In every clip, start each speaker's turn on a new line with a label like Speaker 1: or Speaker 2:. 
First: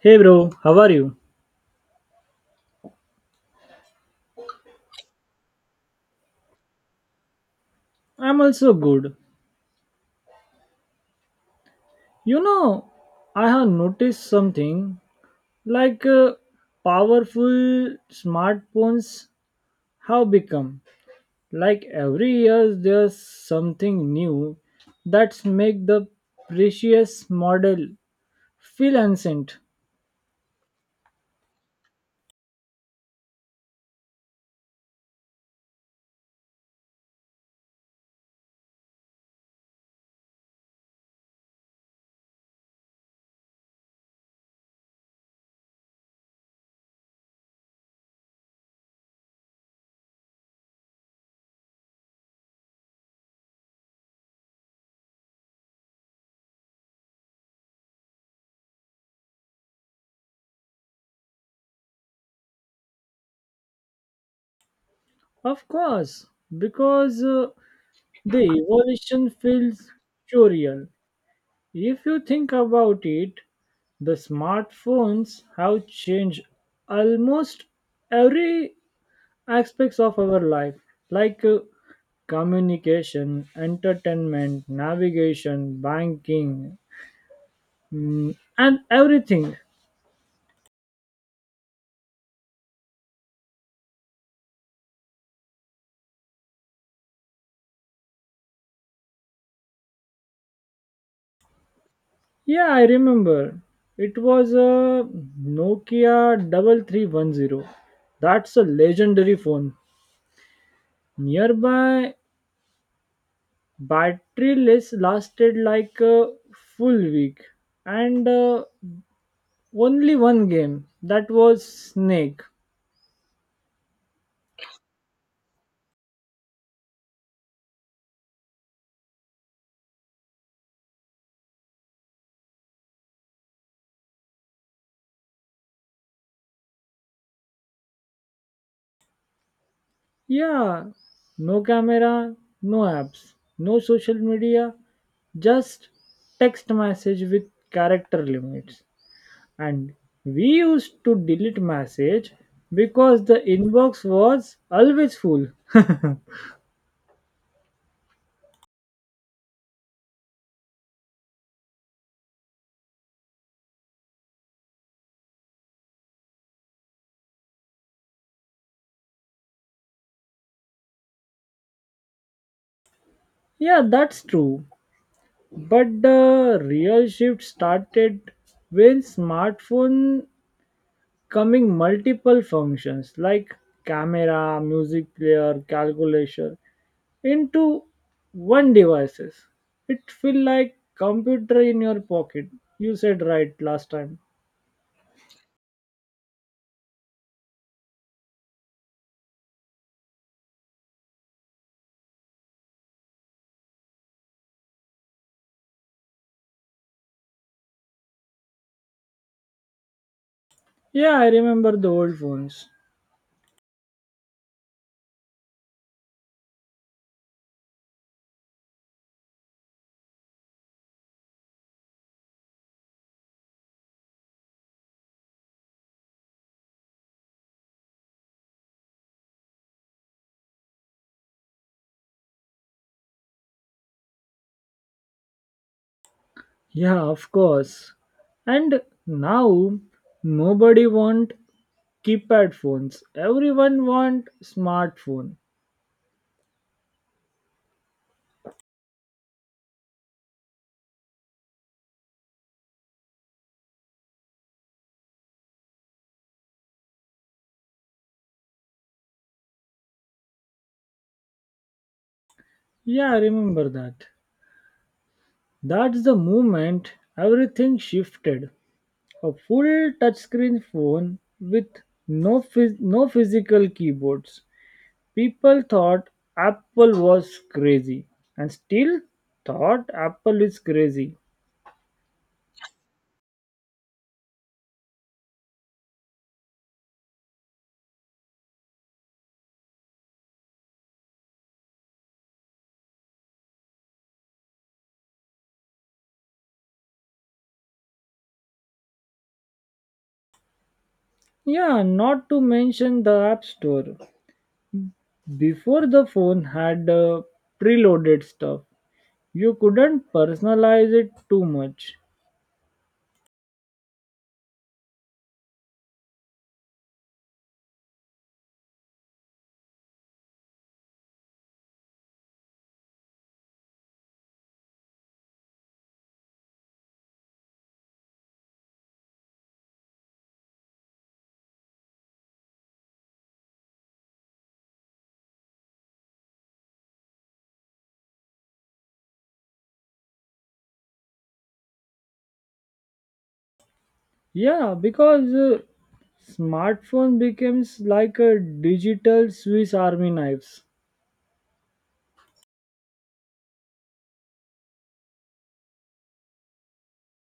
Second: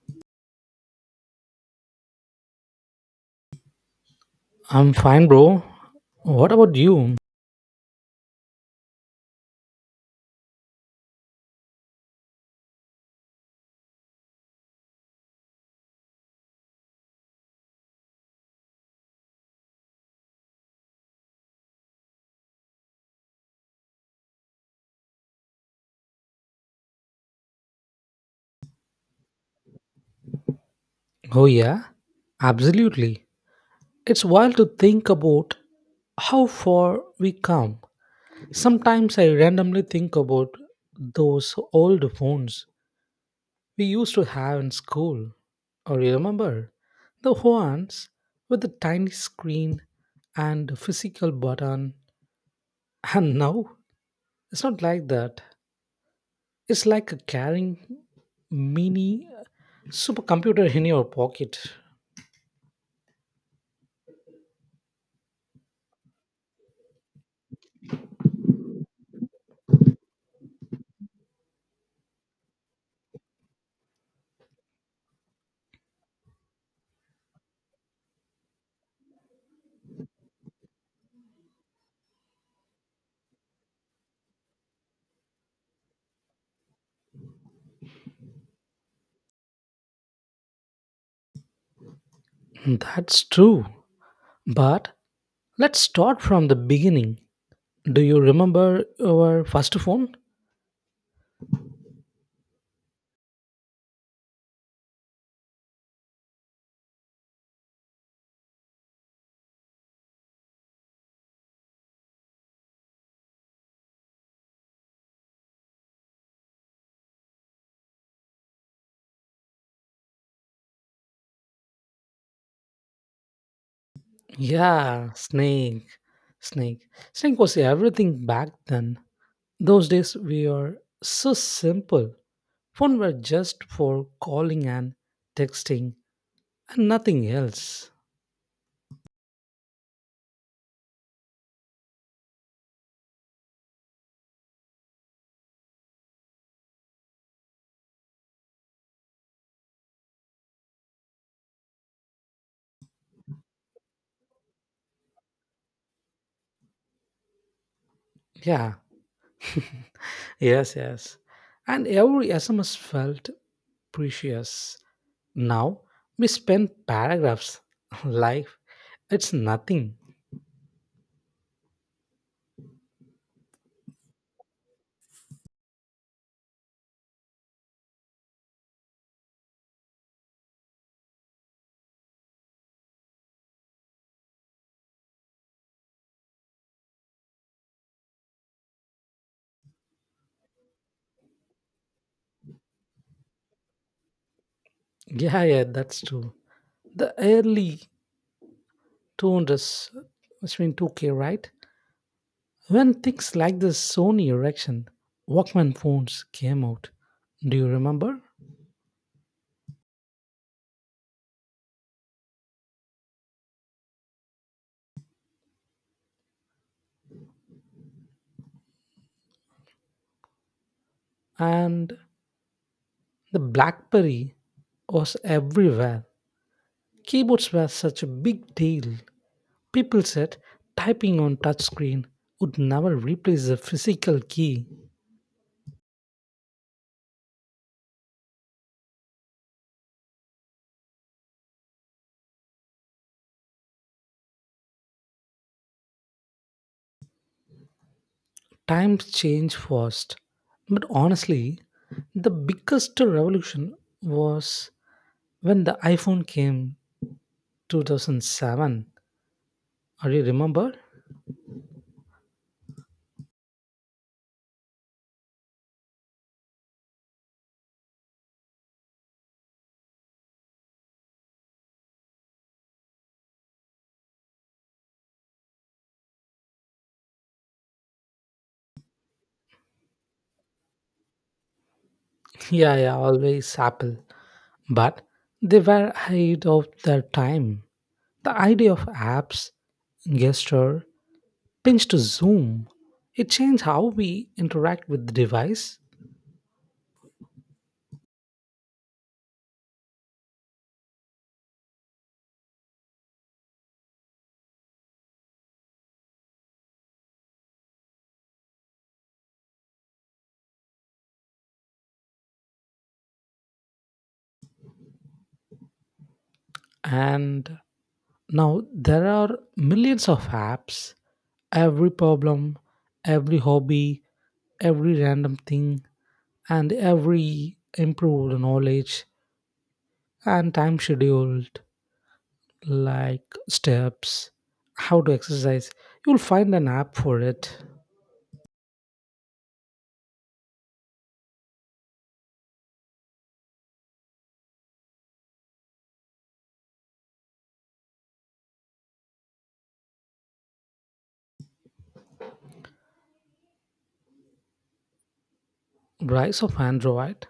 Speaker 1: Hey bro, how are you?
Speaker 2: I'm fine, bro. What about you?
Speaker 1: I'm also good. You know, I have noticed something like uh, powerful smartphones have become, like every year there's something new that's make the precious model feel ancient.
Speaker 2: Oh, yeah, absolutely. It's wild to think about how far we come. Sometimes I randomly think about those old phones we used to have in school. Or you remember the ones with the tiny screen and a physical button? And now it's not like that. It's like a carrying mini supercomputer in your pocket.
Speaker 1: Of course, because the evolution feels so real. If you think about it, the smartphones have changed almost every aspects of our life, like uh, communication, entertainment, navigation, banking, and everything.
Speaker 2: That's true. But let's start from the beginning. Do you remember your first phone?
Speaker 1: Yeah, I remember. It was a Nokia 3310. That's a legendary phone. Nearby battery less lasted like a full week and only one game, that was snake.
Speaker 2: Yeah, Snake. Snake. Snake was everything back then. Those days we were so simple. Phone were just for calling and texting and nothing else.
Speaker 1: Yeah, no camera, no apps, no social media, just text message with character limits, and we used to delete message because the inbox was always full.
Speaker 2: Yeah. Yes, yes. And every SMS felt precious. Now we spend paragraphs. Life, it's nothing.
Speaker 1: Yeah, that's true, but the real shift started when smartphone coming multiple functions like camera, music player, calculator into one devices. It feel like computer in your pocket. You said right last time.
Speaker 2: Yeah, yeah, that's true. The early 200s, which mean 2K, right? When things like the Sony Ericsson Walkman phones came out, do you remember?
Speaker 1: Yeah, I remember the old phones.
Speaker 2: And the BlackBerry was everywhere. Keyboards were such a big deal. People said typing on touchscreen would never replace the physical key.
Speaker 1: Yeah, of course. And now nobody want keypad phones. Everyone want smartphone.
Speaker 2: Times change fast. But honestly, the biggest revolution was when the iphone came 2007, or you remember?
Speaker 1: Yeah, I remember that. That's the moment everything shifted. A full touchscreen phone with no physical keyboards. People thought Apple was crazy, and still thought Apple is crazy.
Speaker 2: Yeah, yeah, always Apple. But they were ahead of their time. The idea of apps, gesture, pinch to zoom, it changed how we interact with the device.
Speaker 1: Yeah, not to mention the App Store. Before the phone had preloaded stuff, you couldn't personalize it too much.
Speaker 2: And now there are millions of apps, every problem, every hobby, every random thing, and every improved knowledge and time scheduled, like steps, how to exercise. You'll find an app for it.
Speaker 1: Yeah, because smartphone becomes like a digital Swiss Army knives.
Speaker 2: Rise of Android.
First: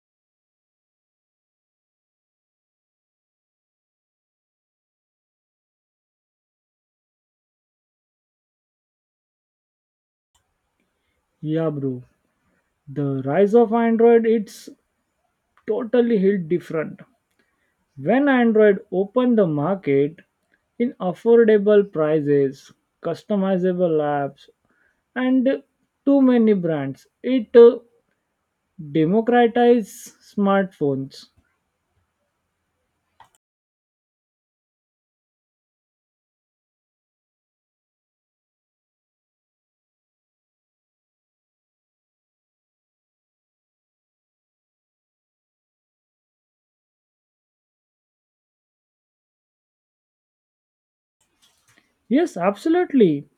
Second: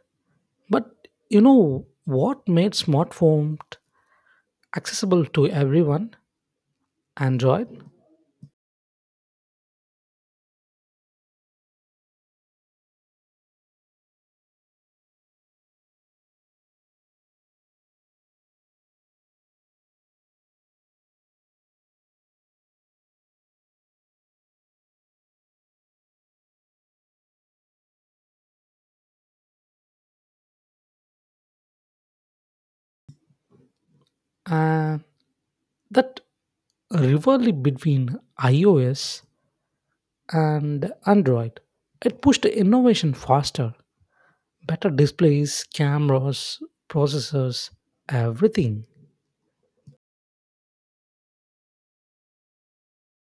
Speaker 2: But you know what made smartphone accessible to everyone? Android.
Speaker 1: Yeah, bro. The rise of Android, it's totally hit different. When Android opened the market in affordable prices, customizable apps, and too many brands, it democratized smartphones.
Speaker 2: Uh, that rivalry between iOS and Android. It pushed innovation faster, better displays, cameras, processors, everything.
Speaker 1: Yes, absolutely.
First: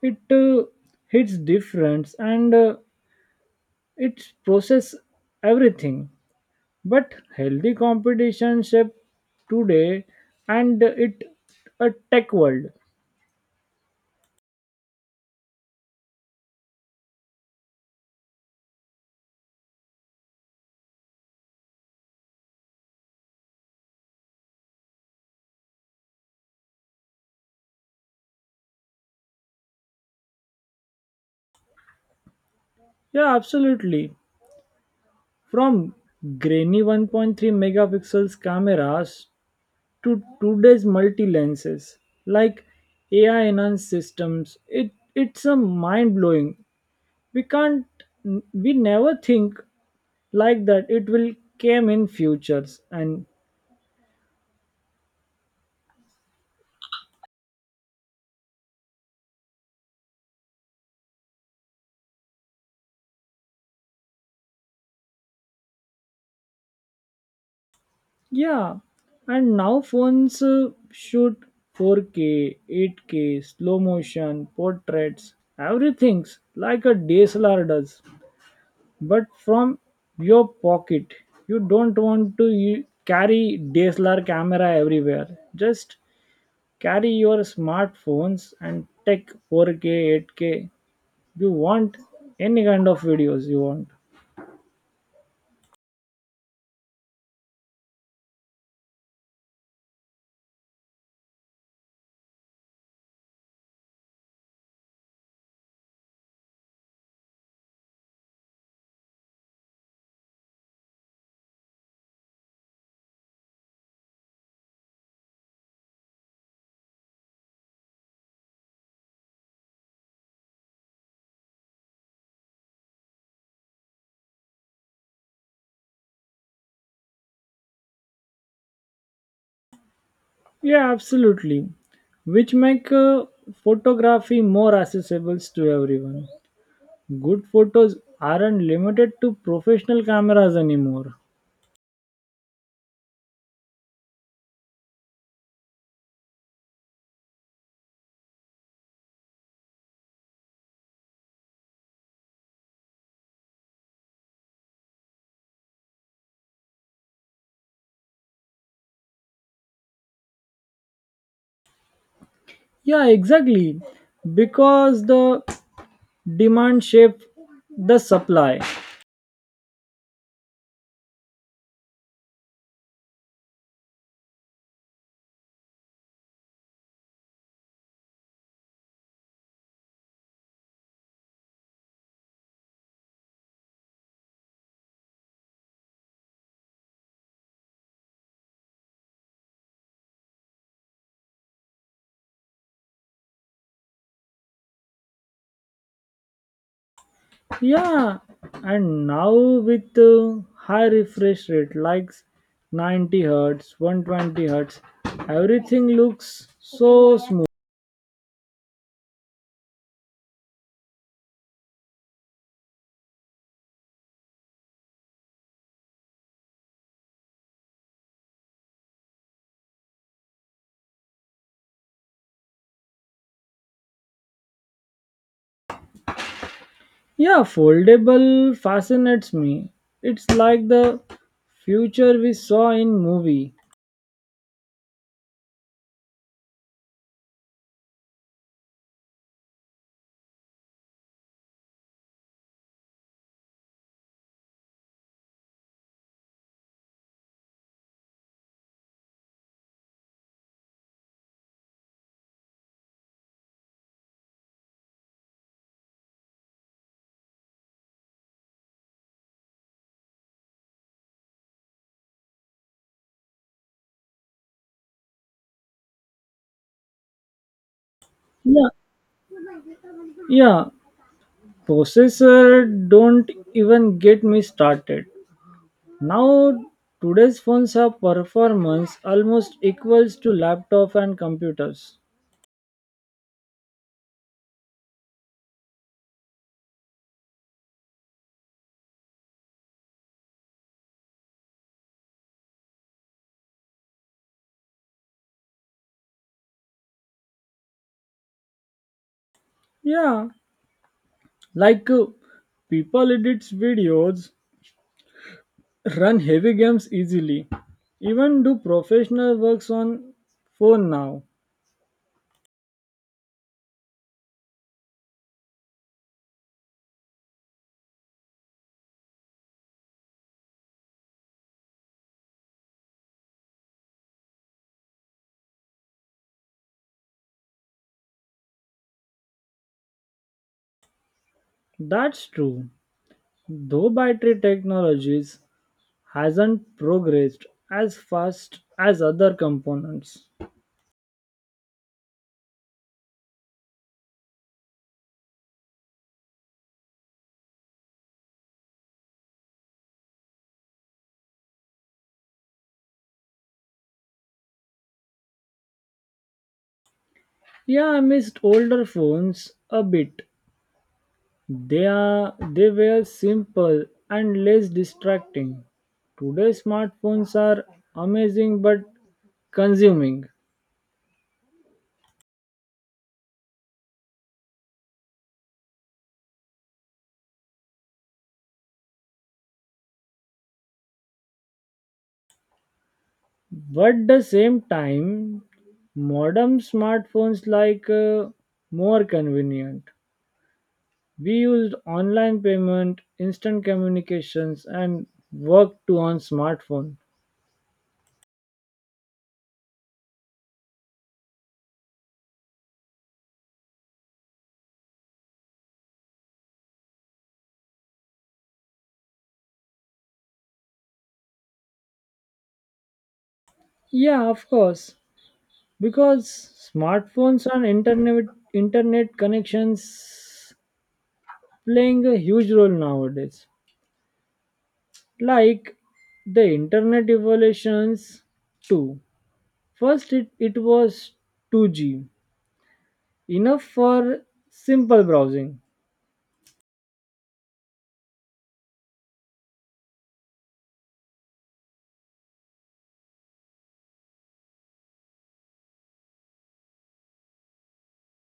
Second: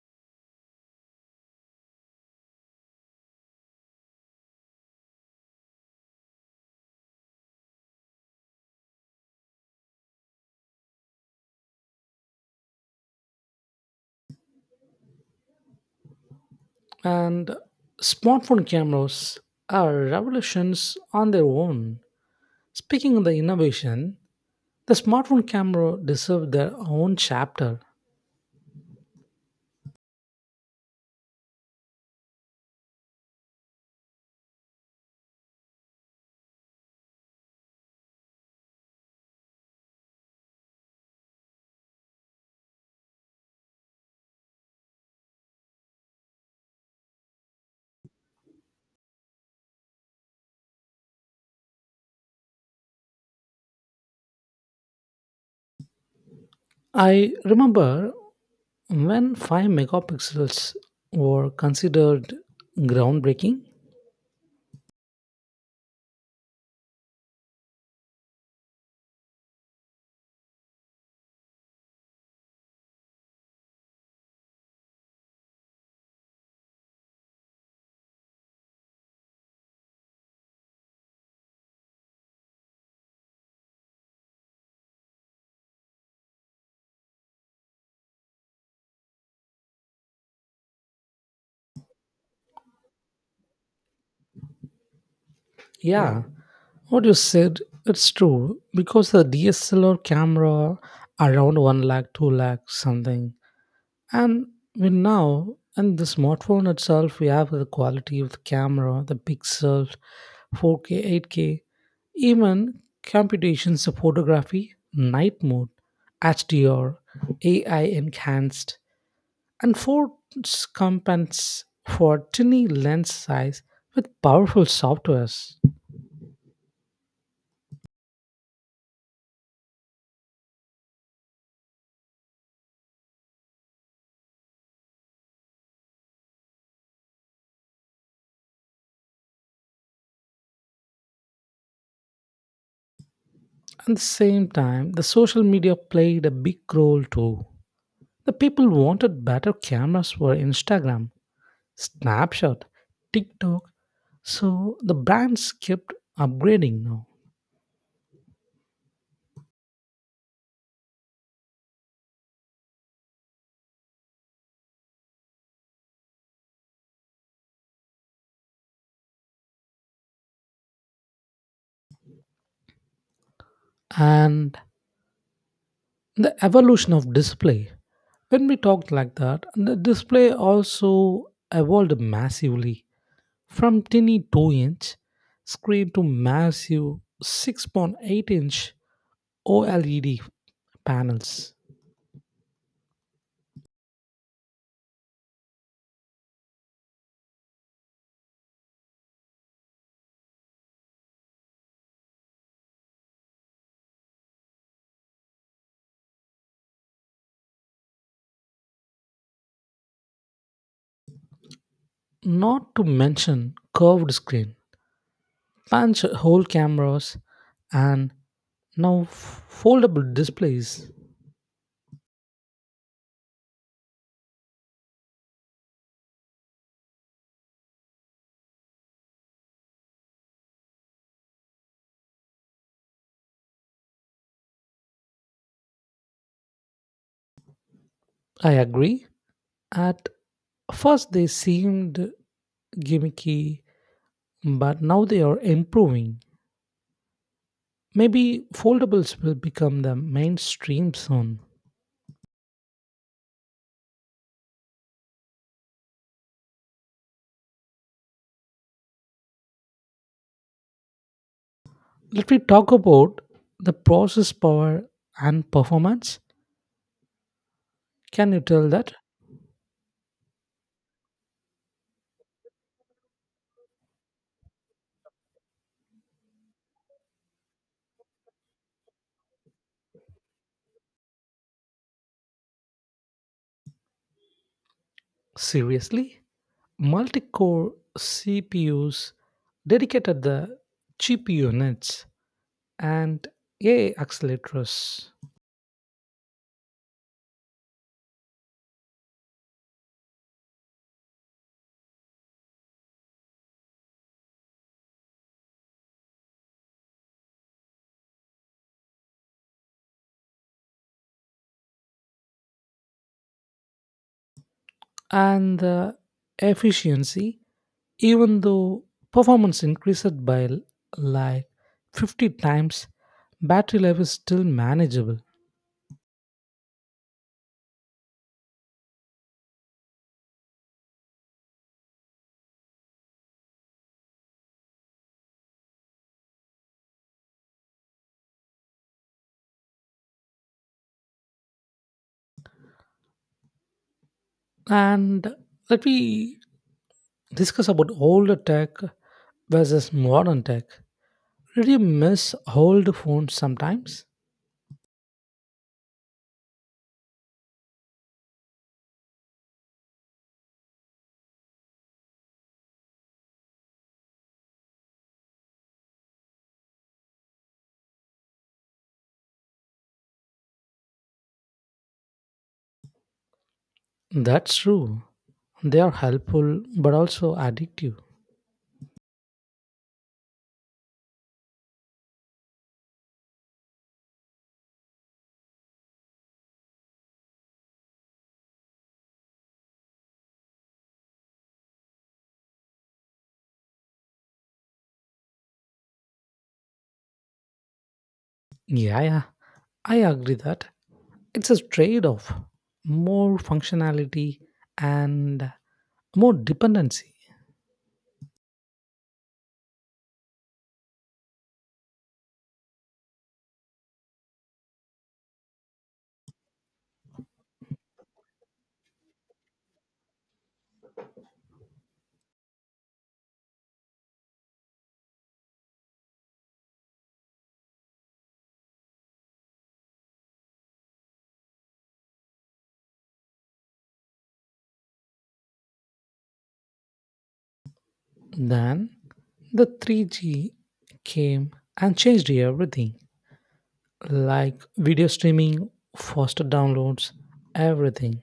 Speaker 1: It hits difference, and it process everything, but healthy competition shape today, and it a tech world.
Speaker 2: And smartphone cameras are revolutions on their own. Speaking of the innovation, the smartphone camera deserved their own chapter.
Speaker 1: Yeah, absolutely. From grainy 1.3 megapixels cameras to today's multi lenses, like AI enhanced systems, it's a mind blowing. We can't we never think like that. It will came in futures. And
Speaker 2: I remember when 5 megapixels were considered groundbreaking.
Speaker 1: yeah, and now phones shoot 4K, 8K, slow motion, portraits, everything's like a DSLR does. But from your pocket, you don't want to carry DSLR camera everywhere. Just carry your smartphones and take 4K, 8K. You want any kind of videos you want.
Speaker 2: Yeah, what you said it's true because the DSLR camera around 1 lakh 2 lakh something. And we now, and the smartphone itself, we have the quality of the camera, the pixels, 4K, 8K, even computations of photography, night mode, HDR, AI enhanced, and phones compensates for tiny lens size with powerful softwares.
Speaker 1: Yeah, absolutely. Which make photography more accessible to everyone. Good photos aren't limited to professional cameras anymore.
Speaker 2: At the same time, the social media played a big role too. The people wanted better cameras for Instagram, Snapshot, TikTok. So the brands kept upgrading now.
Speaker 1: Yeah, exactly. Because the demand shape the supply.
Speaker 2: And the evolution of display. When we talked like that, the display also evolved massively from tiny 2-inch screen to massive 6.8-inch OLED panels.
Speaker 1: Yeah, and now with high refresh rate like 90 hertz, 120 hertz, everything looks so smooth.
Speaker 2: Not to mention curved screen, punch hole cameras, and now foldable displays.
Speaker 1: Yeah, foldable fascinates me. It's like the future we saw in movie.
Speaker 2: I agree. At first, they seemed gimmicky, but now they are improving. Maybe foldables will become the mainstream soon. Let me talk about the process power and performance. Can you
Speaker 1: yeah
Speaker 2: tell that?
Speaker 1: yeah Processor, don't even get me started. Now, today's phones are performance almost equals to laptop and computers.
Speaker 2: Seriously? Multi core CPUs, dedicated the GPU units, and AI accelerators.
Speaker 1: Yeah, like uh, people edits videos, run heavy games easily, even do professional works on phone now.
Speaker 2: And the efficiency, even though performance increased by like 50 times, battery life is still manageable.
Speaker 1: That's true. Though battery technologies hasn't progressed as fast as other components.
Speaker 2: And let me discuss about older tech versus modern tech. Did you miss old phones sometimes?
Speaker 1: Yeah, I missed older phones a bit. They were simple and less distracting. Today smartphones are amazing but consuming.
Speaker 2: That's true, they are helpful but also addictive.
Speaker 1: But the same time, modern smartphones more convenient. We used online payment, instant communications, and work to on smartphone.
Speaker 2: Yeah, yeah, I agree that. It's a trade-off, more functionality and more dependency.
Speaker 1: Yeah, of course. Because smartphones and internet internet connections playing a huge role nowadays. Like the internet evolutions too. First, it was 2G, enough for simple browsing.
Speaker 2: Then the 3G came and changed everything, like video streaming, faster downloads, everything.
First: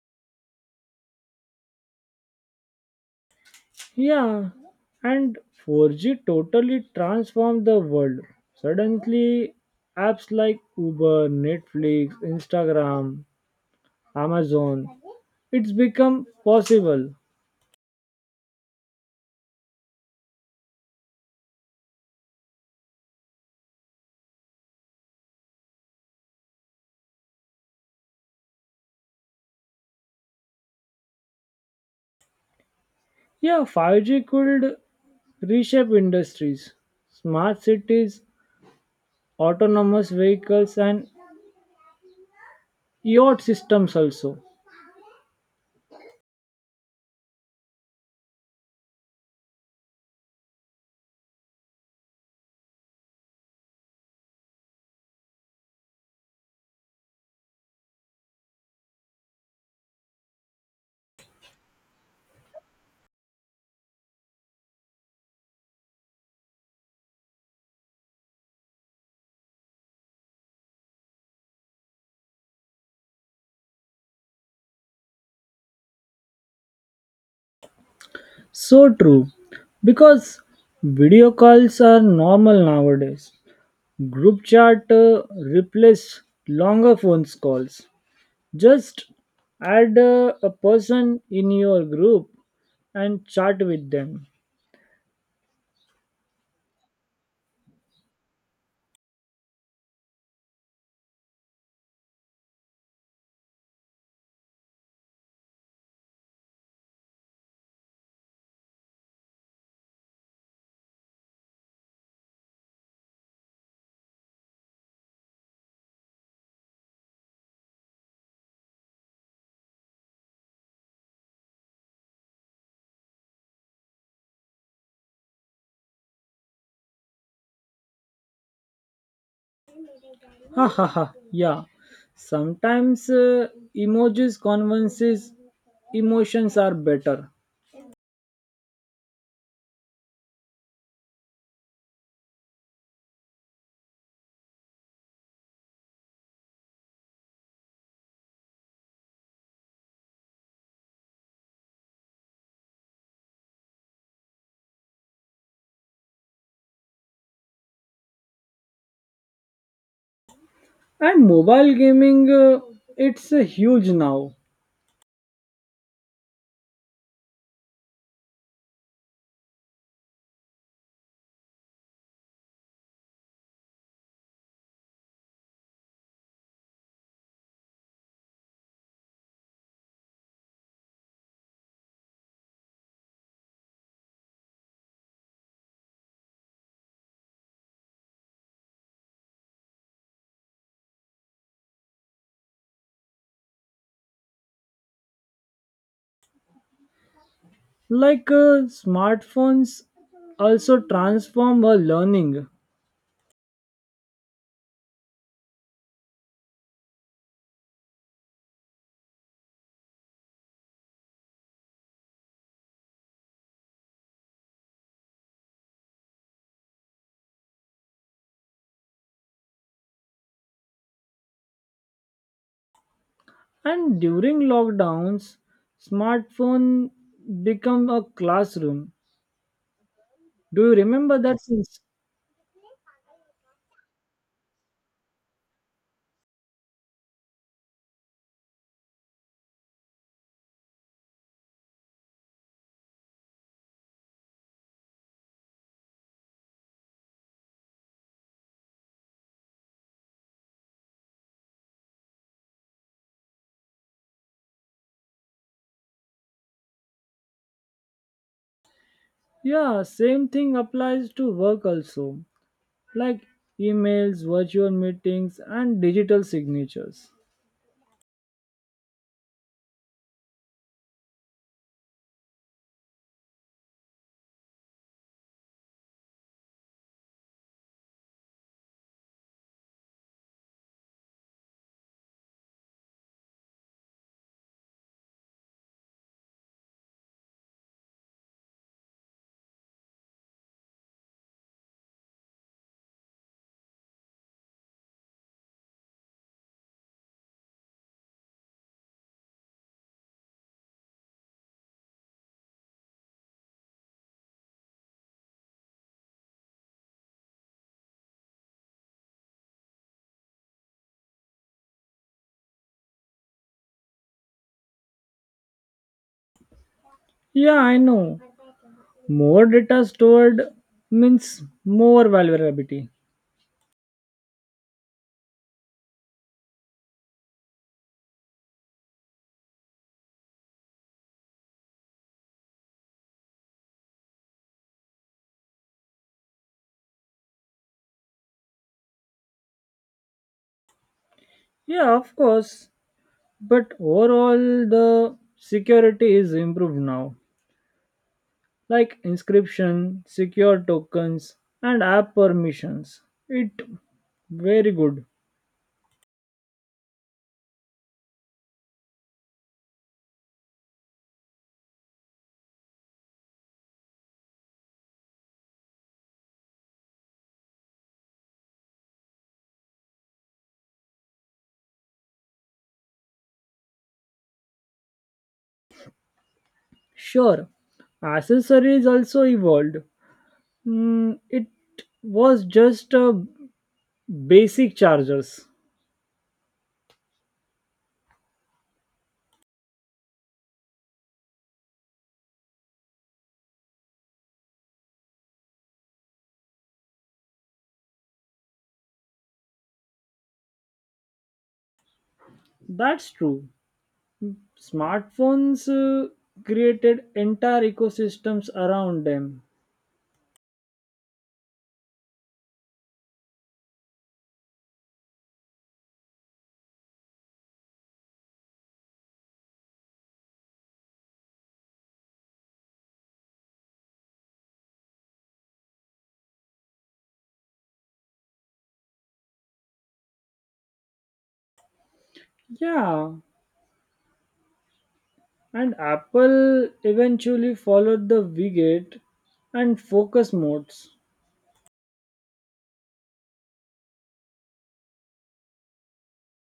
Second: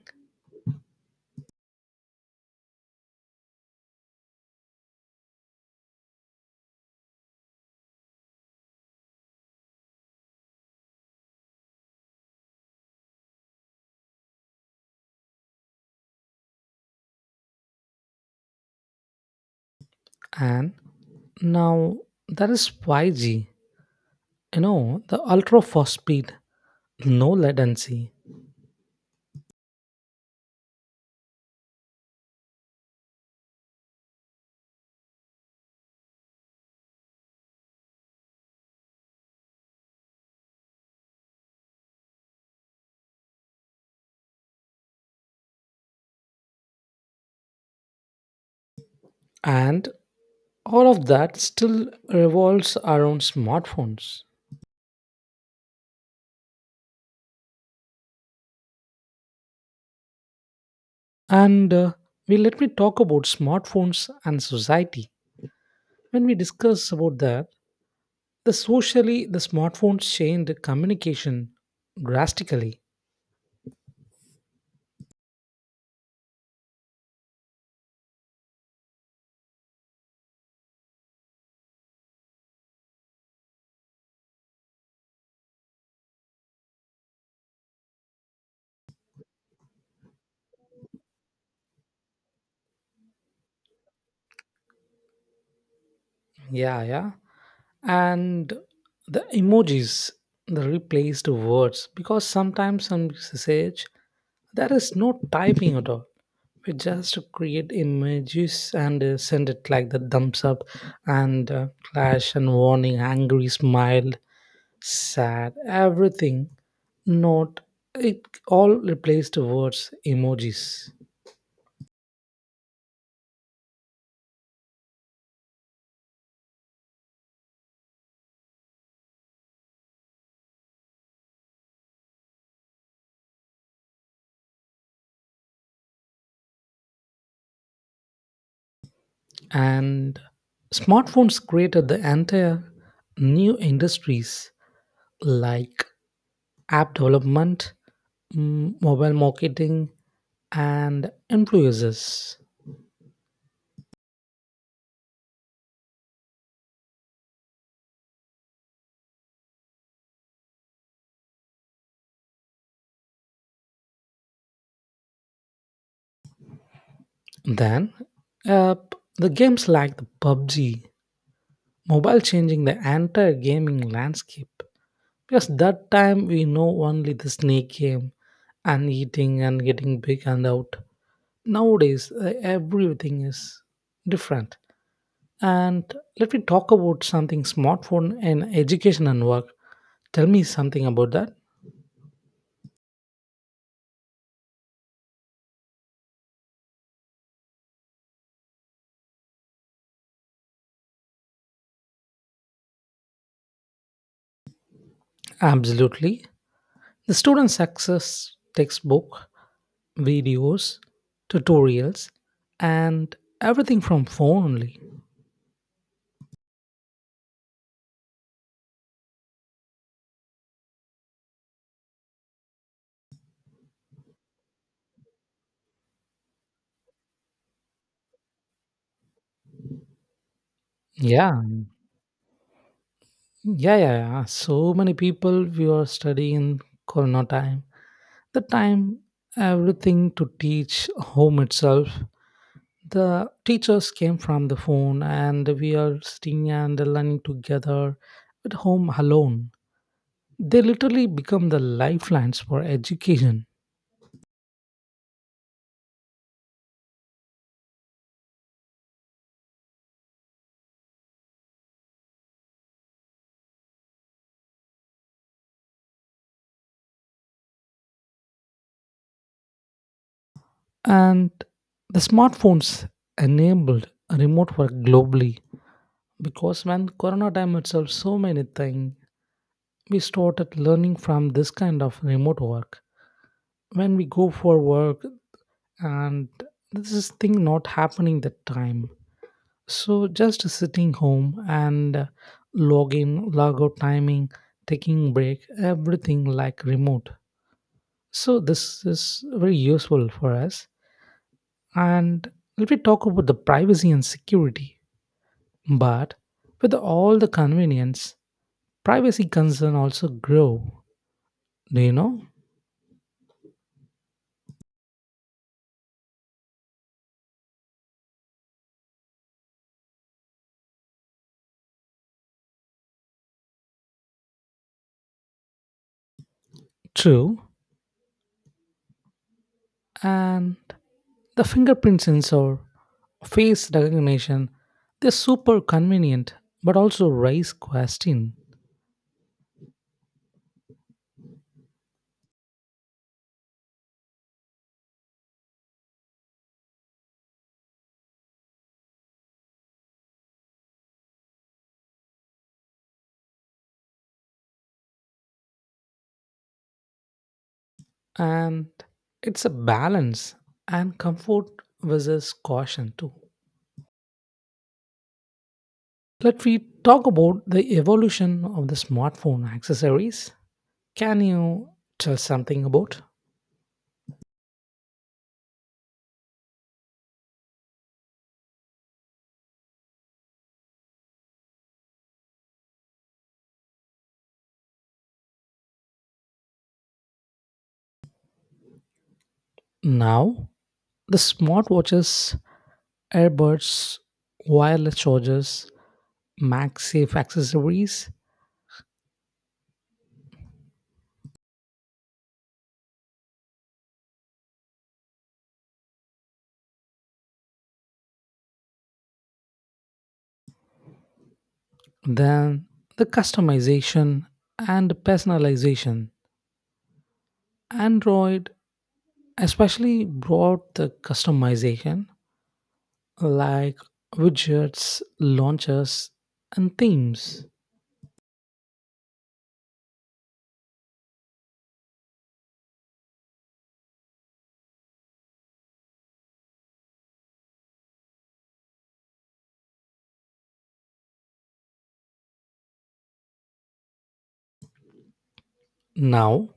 Speaker 1: Yeah, and 4G totally transformed the world. Suddenly, apps like Uber, Netflix, Instagram, Amazon, it's become possible.
Speaker 2: And now that is 5G, you know, the ultra fast speed, no latency.
Speaker 1: Yeah, 5G could reshape industries, smart cities, autonomous vehicles, and yacht systems also.
Speaker 2: And all of that still revolves around smartphones. And we let me talk about smartphones and society. When we discuss about that, the socially the smartphones changed communication drastically.
Speaker 1: So true, because video calls are normal nowadays, group chat replace longer phone calls. Just add a person in your group and chat with them.
Speaker 2: Yeah, yeah. And the emojis, the replaced words, because sometimes some message there is no typing at all. We just create images and send it like the thumbs up and clash and warning, angry smile, sad, everything. Note it all replaced words, emojis.
Speaker 1: Ha ha ha, yeah. Sometimes emojis convinces emotions are better.
Speaker 2: And smartphones created the entire new industries like app development, mobile marketing, and influencers.
Speaker 1: And mobile gaming it's huge now.
Speaker 2: Then, the games like the PUBG mobile changing the entire gaming landscape. Because that time we know only the snake game and eating and getting big and out. Nowadays, everything is different. And let me talk about something smartphone and education and work. Tell me something about that.
Speaker 1: Smartphones also transform our learning,
Speaker 2: Absolutely. The students access textbook, videos, tutorials, and everything from phone only.
Speaker 1: and during lockdowns, smartphone become a classroom. Do you remember that?
Speaker 2: Yeah,
Speaker 1: Since
Speaker 2: yeah, yeah, yeah. So many people we are studying in Corona time. The time everything to teach home itself. The teachers came from the phone, and we are sitting and learning together at home alone. They literally become the lifelines for education.
Speaker 1: yeah, same thing applies to work also, like emails, virtual meetings, and digital signatures.
Speaker 2: And the smartphones enabled remote work globally, because when corona time itself so many things we started learning from this kind of remote work when we go for work, and this is thing not happening that time, so just sitting home and log in log out timing, taking break everything like remote. So this is very useful for us. And let me talk about the privacy and security. But with all the convenience, privacy concern also grow. Do you know?
Speaker 1: Yeah, I know. More data stored means more vulnerability.
Speaker 2: True. And the fingerprint sensor, face recognition, they're super convenient, but also raise question.
Speaker 1: Yeah, of course. But overall the security is improved now, like inscription secure tokens and app permissions, it very good.
Speaker 2: And it's a balance and comfort versus caution too. Let we talk about the evolution of the smartphone accessories. Can you tell something about
Speaker 1: Sure, accessories also evolved. Mm, it was just basic chargers.
Speaker 2: now the smartwatches, earbuds, wireless chargers, MagSafe accessories,
Speaker 1: That's true, smartphones created entire ecosystems around them.
Speaker 2: then the customization and personalization. Android especially brought the customization like widgets, launchers, and themes.
Speaker 1: Yeah. And Apple eventually followed the Widget and focus modes.
Speaker 2: Now,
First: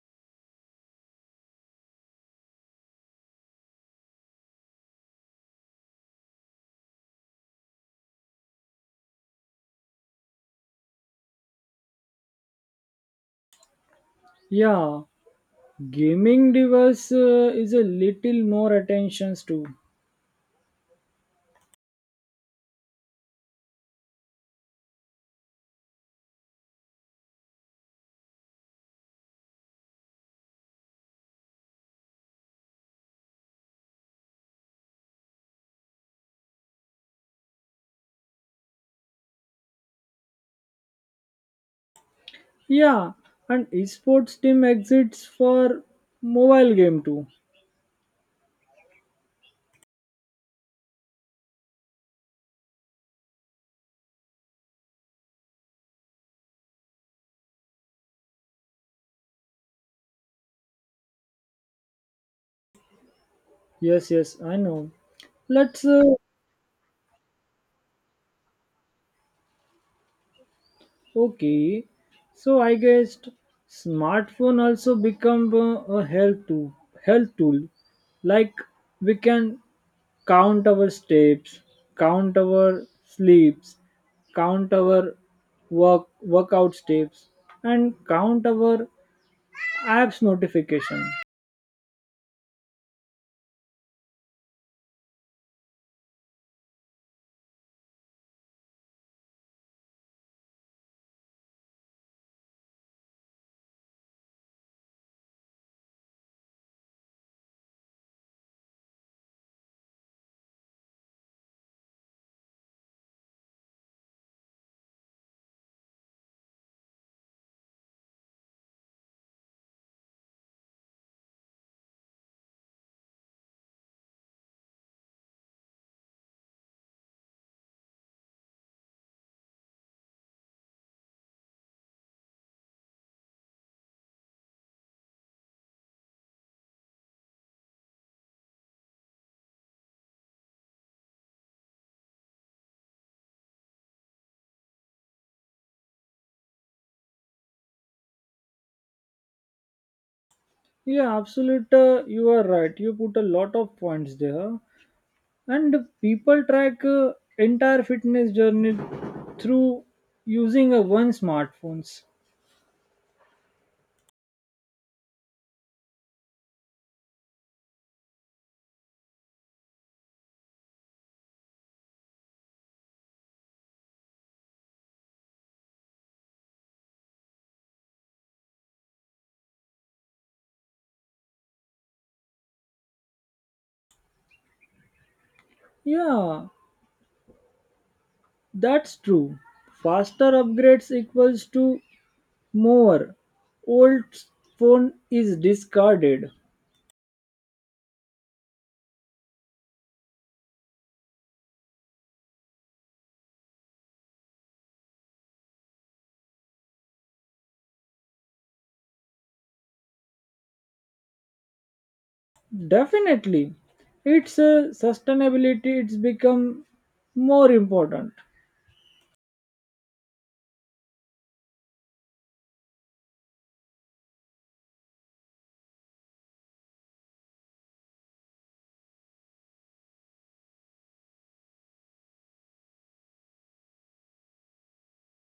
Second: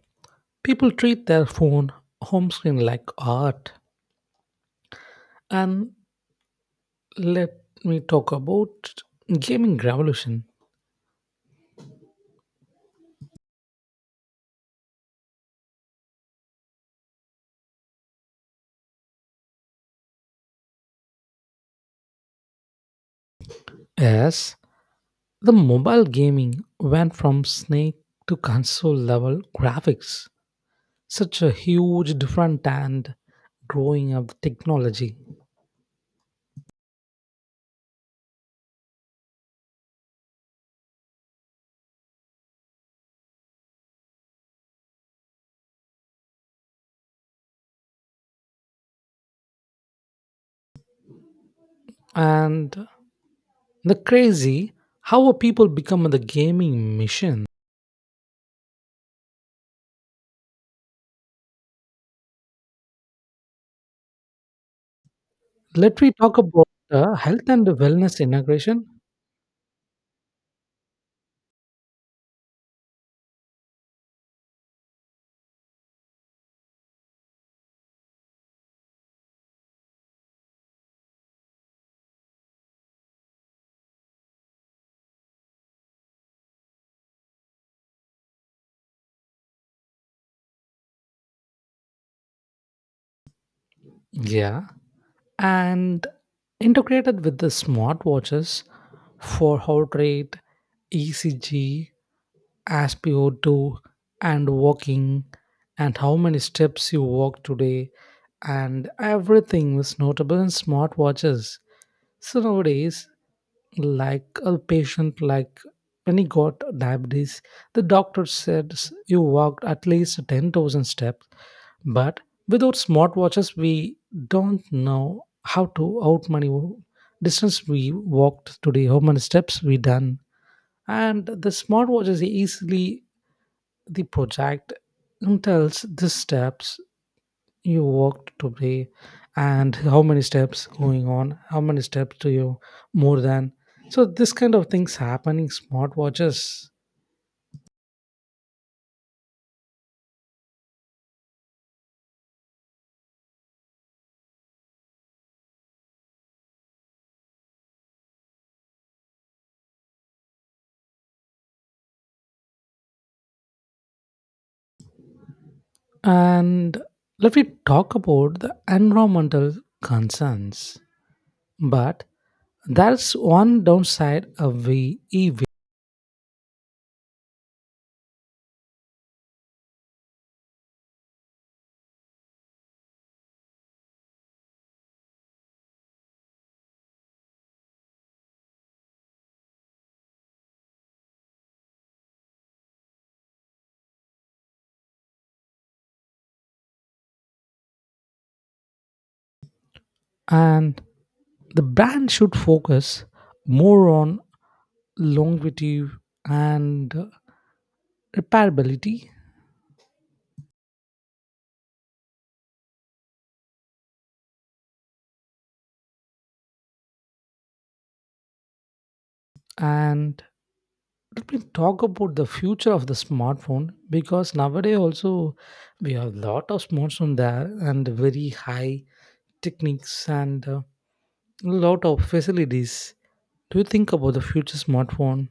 Speaker 2: people treat their phone home screen like art. And let me talk about gaming revolution.
Speaker 1: Yeah, gaming device is a little more attentions to.
Speaker 2: Yes, the mobile gaming went from snake to console level graphics. Such a huge difference and growing of technology.
Speaker 1: Yeah, and esports team exits for mobile game too.
Speaker 2: And the crazy how people become the gaming machine.
Speaker 1: Yes, yes, I know. Let's
Speaker 2: Let me talk about health and wellness integration.
Speaker 1: Okay, so I guess smartphone also become health tool. Like we can count our steps, count our sleeps, count our workout steps, and count our apps notification.
Speaker 2: Yeah, and integrated with the smartwatches for heart rate, ECG, SpO2, and walking, and how many steps you walk today, and everything was notable in smartwatches. So nowadays, like a patient, like when he got diabetes, the doctor said you walked at least 10,000 steps. But without smartwatches, we don't know how to out many distance we walked today, how many steps we done, and the smartwatches easily the project and tells the steps you walked today and how many steps going on, how many steps to you more than. So this kind of things happening smartwatches.
Speaker 1: Yeah, absolute. You are right. You put a lot of points there. And people track entire fitness journey through using a one smartphones.
Speaker 2: And let me talk about the environmental concerns. But that's one downside of the EV,
Speaker 1: Yeah, that's true. Faster upgrades equals to more old phone is discarded.
Speaker 2: and the brand should focus more on longevity and repairability.
Speaker 1: Definitely. It's a sustainability, it's become more important.
Speaker 2: And let me talk about the future of the smartphone because nowadays also we have a lot of smartphones there and very high techniques and a lot of facilities. Do you think about the future smartphone,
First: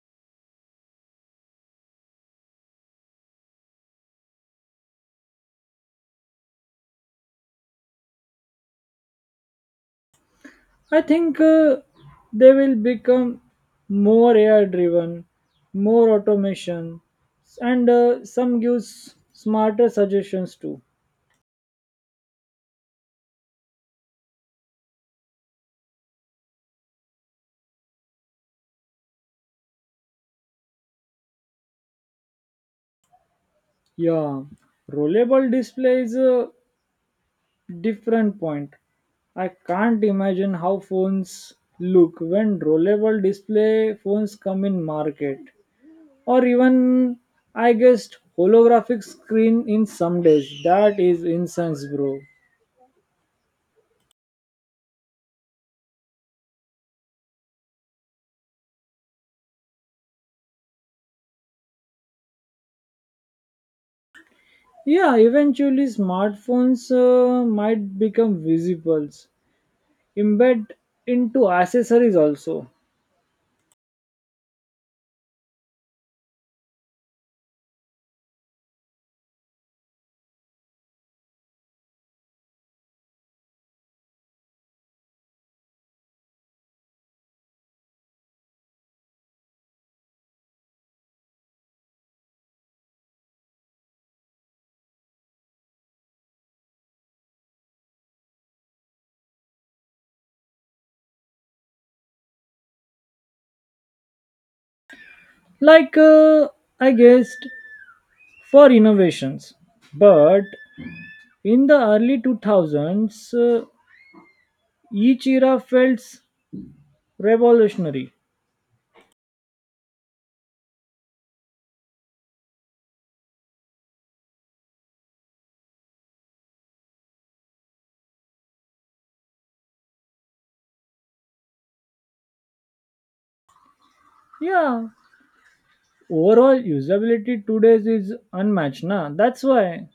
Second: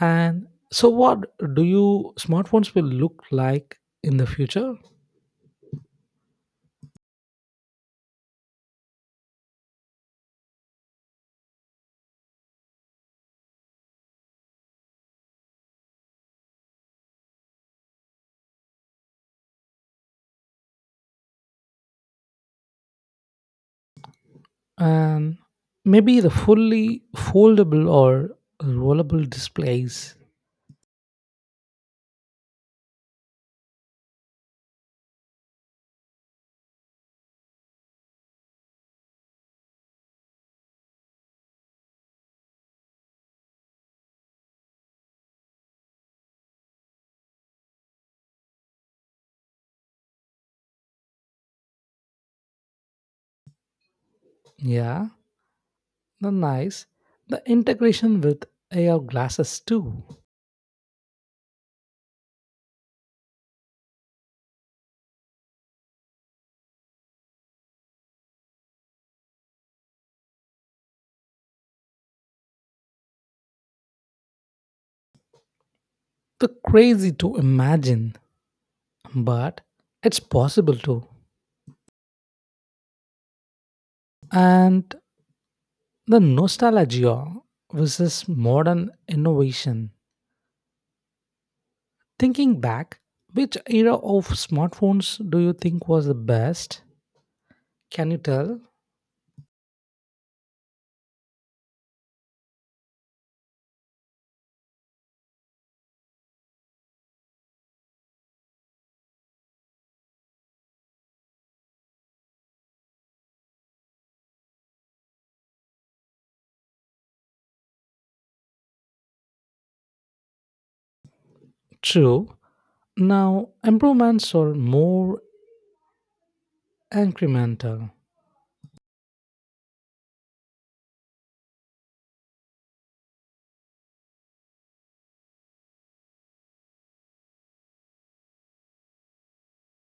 Speaker 2: and so what do you smartphones will look like in the future?
Speaker 1: I think they will become more AI driven, more automation, and some gives smarter suggestions too.
Speaker 2: And maybe the fully foldable or rollable displays.
Speaker 1: Yeah, rollable display is a different point. I can't imagine how phones look when rollable display phones come in market, or even I guessed holographic screen in some days. That is incense, bro.
Speaker 2: Yeah, the nice. The integration with AR glasses too.
Speaker 1: Yeah, eventually smartphones might become visibles, embed into accessories also.
Speaker 2: The crazy to imagine, but it's possible too. And the nostalgia versus modern innovation. Thinking back, which era of smartphones do you think was the best? Can you tell?
Speaker 1: Like uh, I guessed for innovations. But in the early 2000s, each era felt revolutionary.
Speaker 2: True. Now, improvements are more incremental.
Speaker 1: Yeah, overall usability today is unmatched, na? That's why.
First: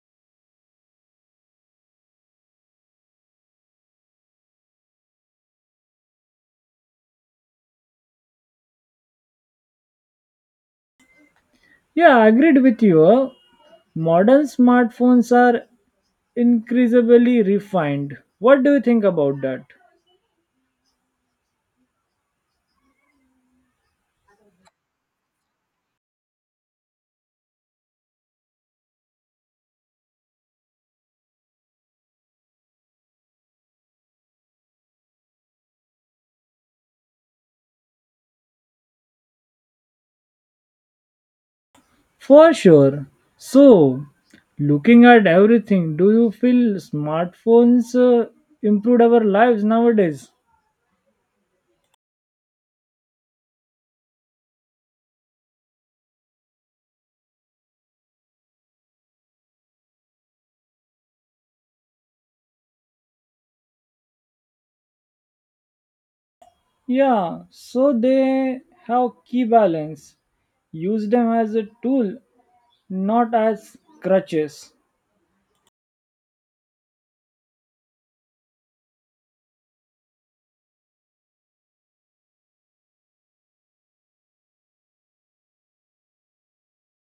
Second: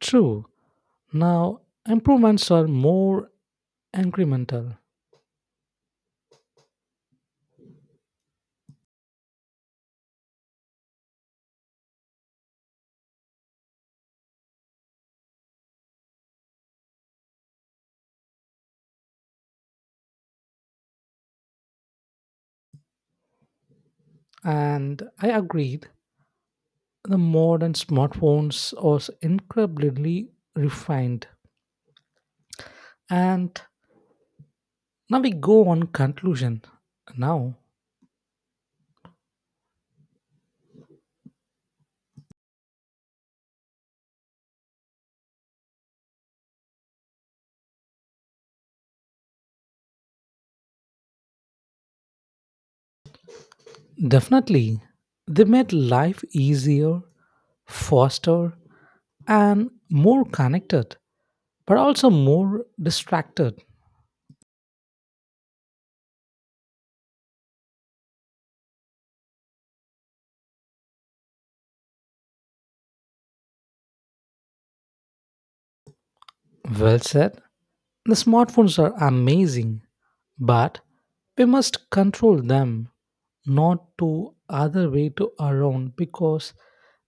Speaker 2: True. Now, improvements are more incremental.
Speaker 1: Yeah, I agreed with you. Modern smartphones are increasingly refined. What do you think about that?
Speaker 2: And I agreed, the modern smartphones are incredibly refined. And now we go on conclusion. Now,
Speaker 1: For sure. So, looking at everything, do you feel smartphones improved our lives nowadays?
Speaker 2: definitely, they made life easier, faster, and more connected, but also more distracted.
Speaker 1: Yeah, so they have key balance. Use them as a tool, not as crutches.
Speaker 2: Well said. The smartphones are amazing, but we must control them, not to other way to around, because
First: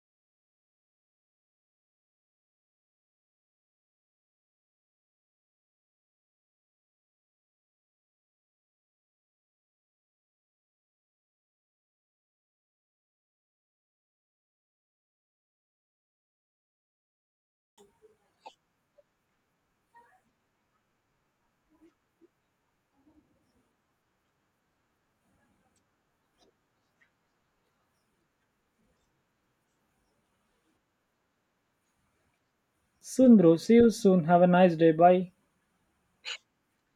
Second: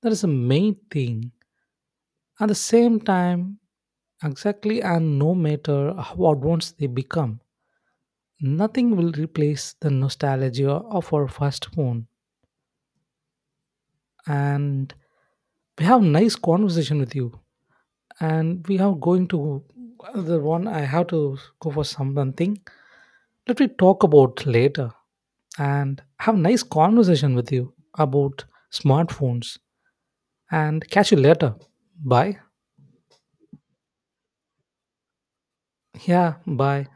Speaker 2: that is the main thing. At the same time, exactly, and no matter how advanced they become, nothing will replace the nostalgia of our first phone. And we have nice conversation with you, and we are going to the one. I have to go for something. Let me talk about later and have a nice conversation with you about smartphones, and catch you later. Bye.
Speaker 1: Soon, bro. See you soon. Have a nice day. Bye.
Speaker 2: Yeah, bye.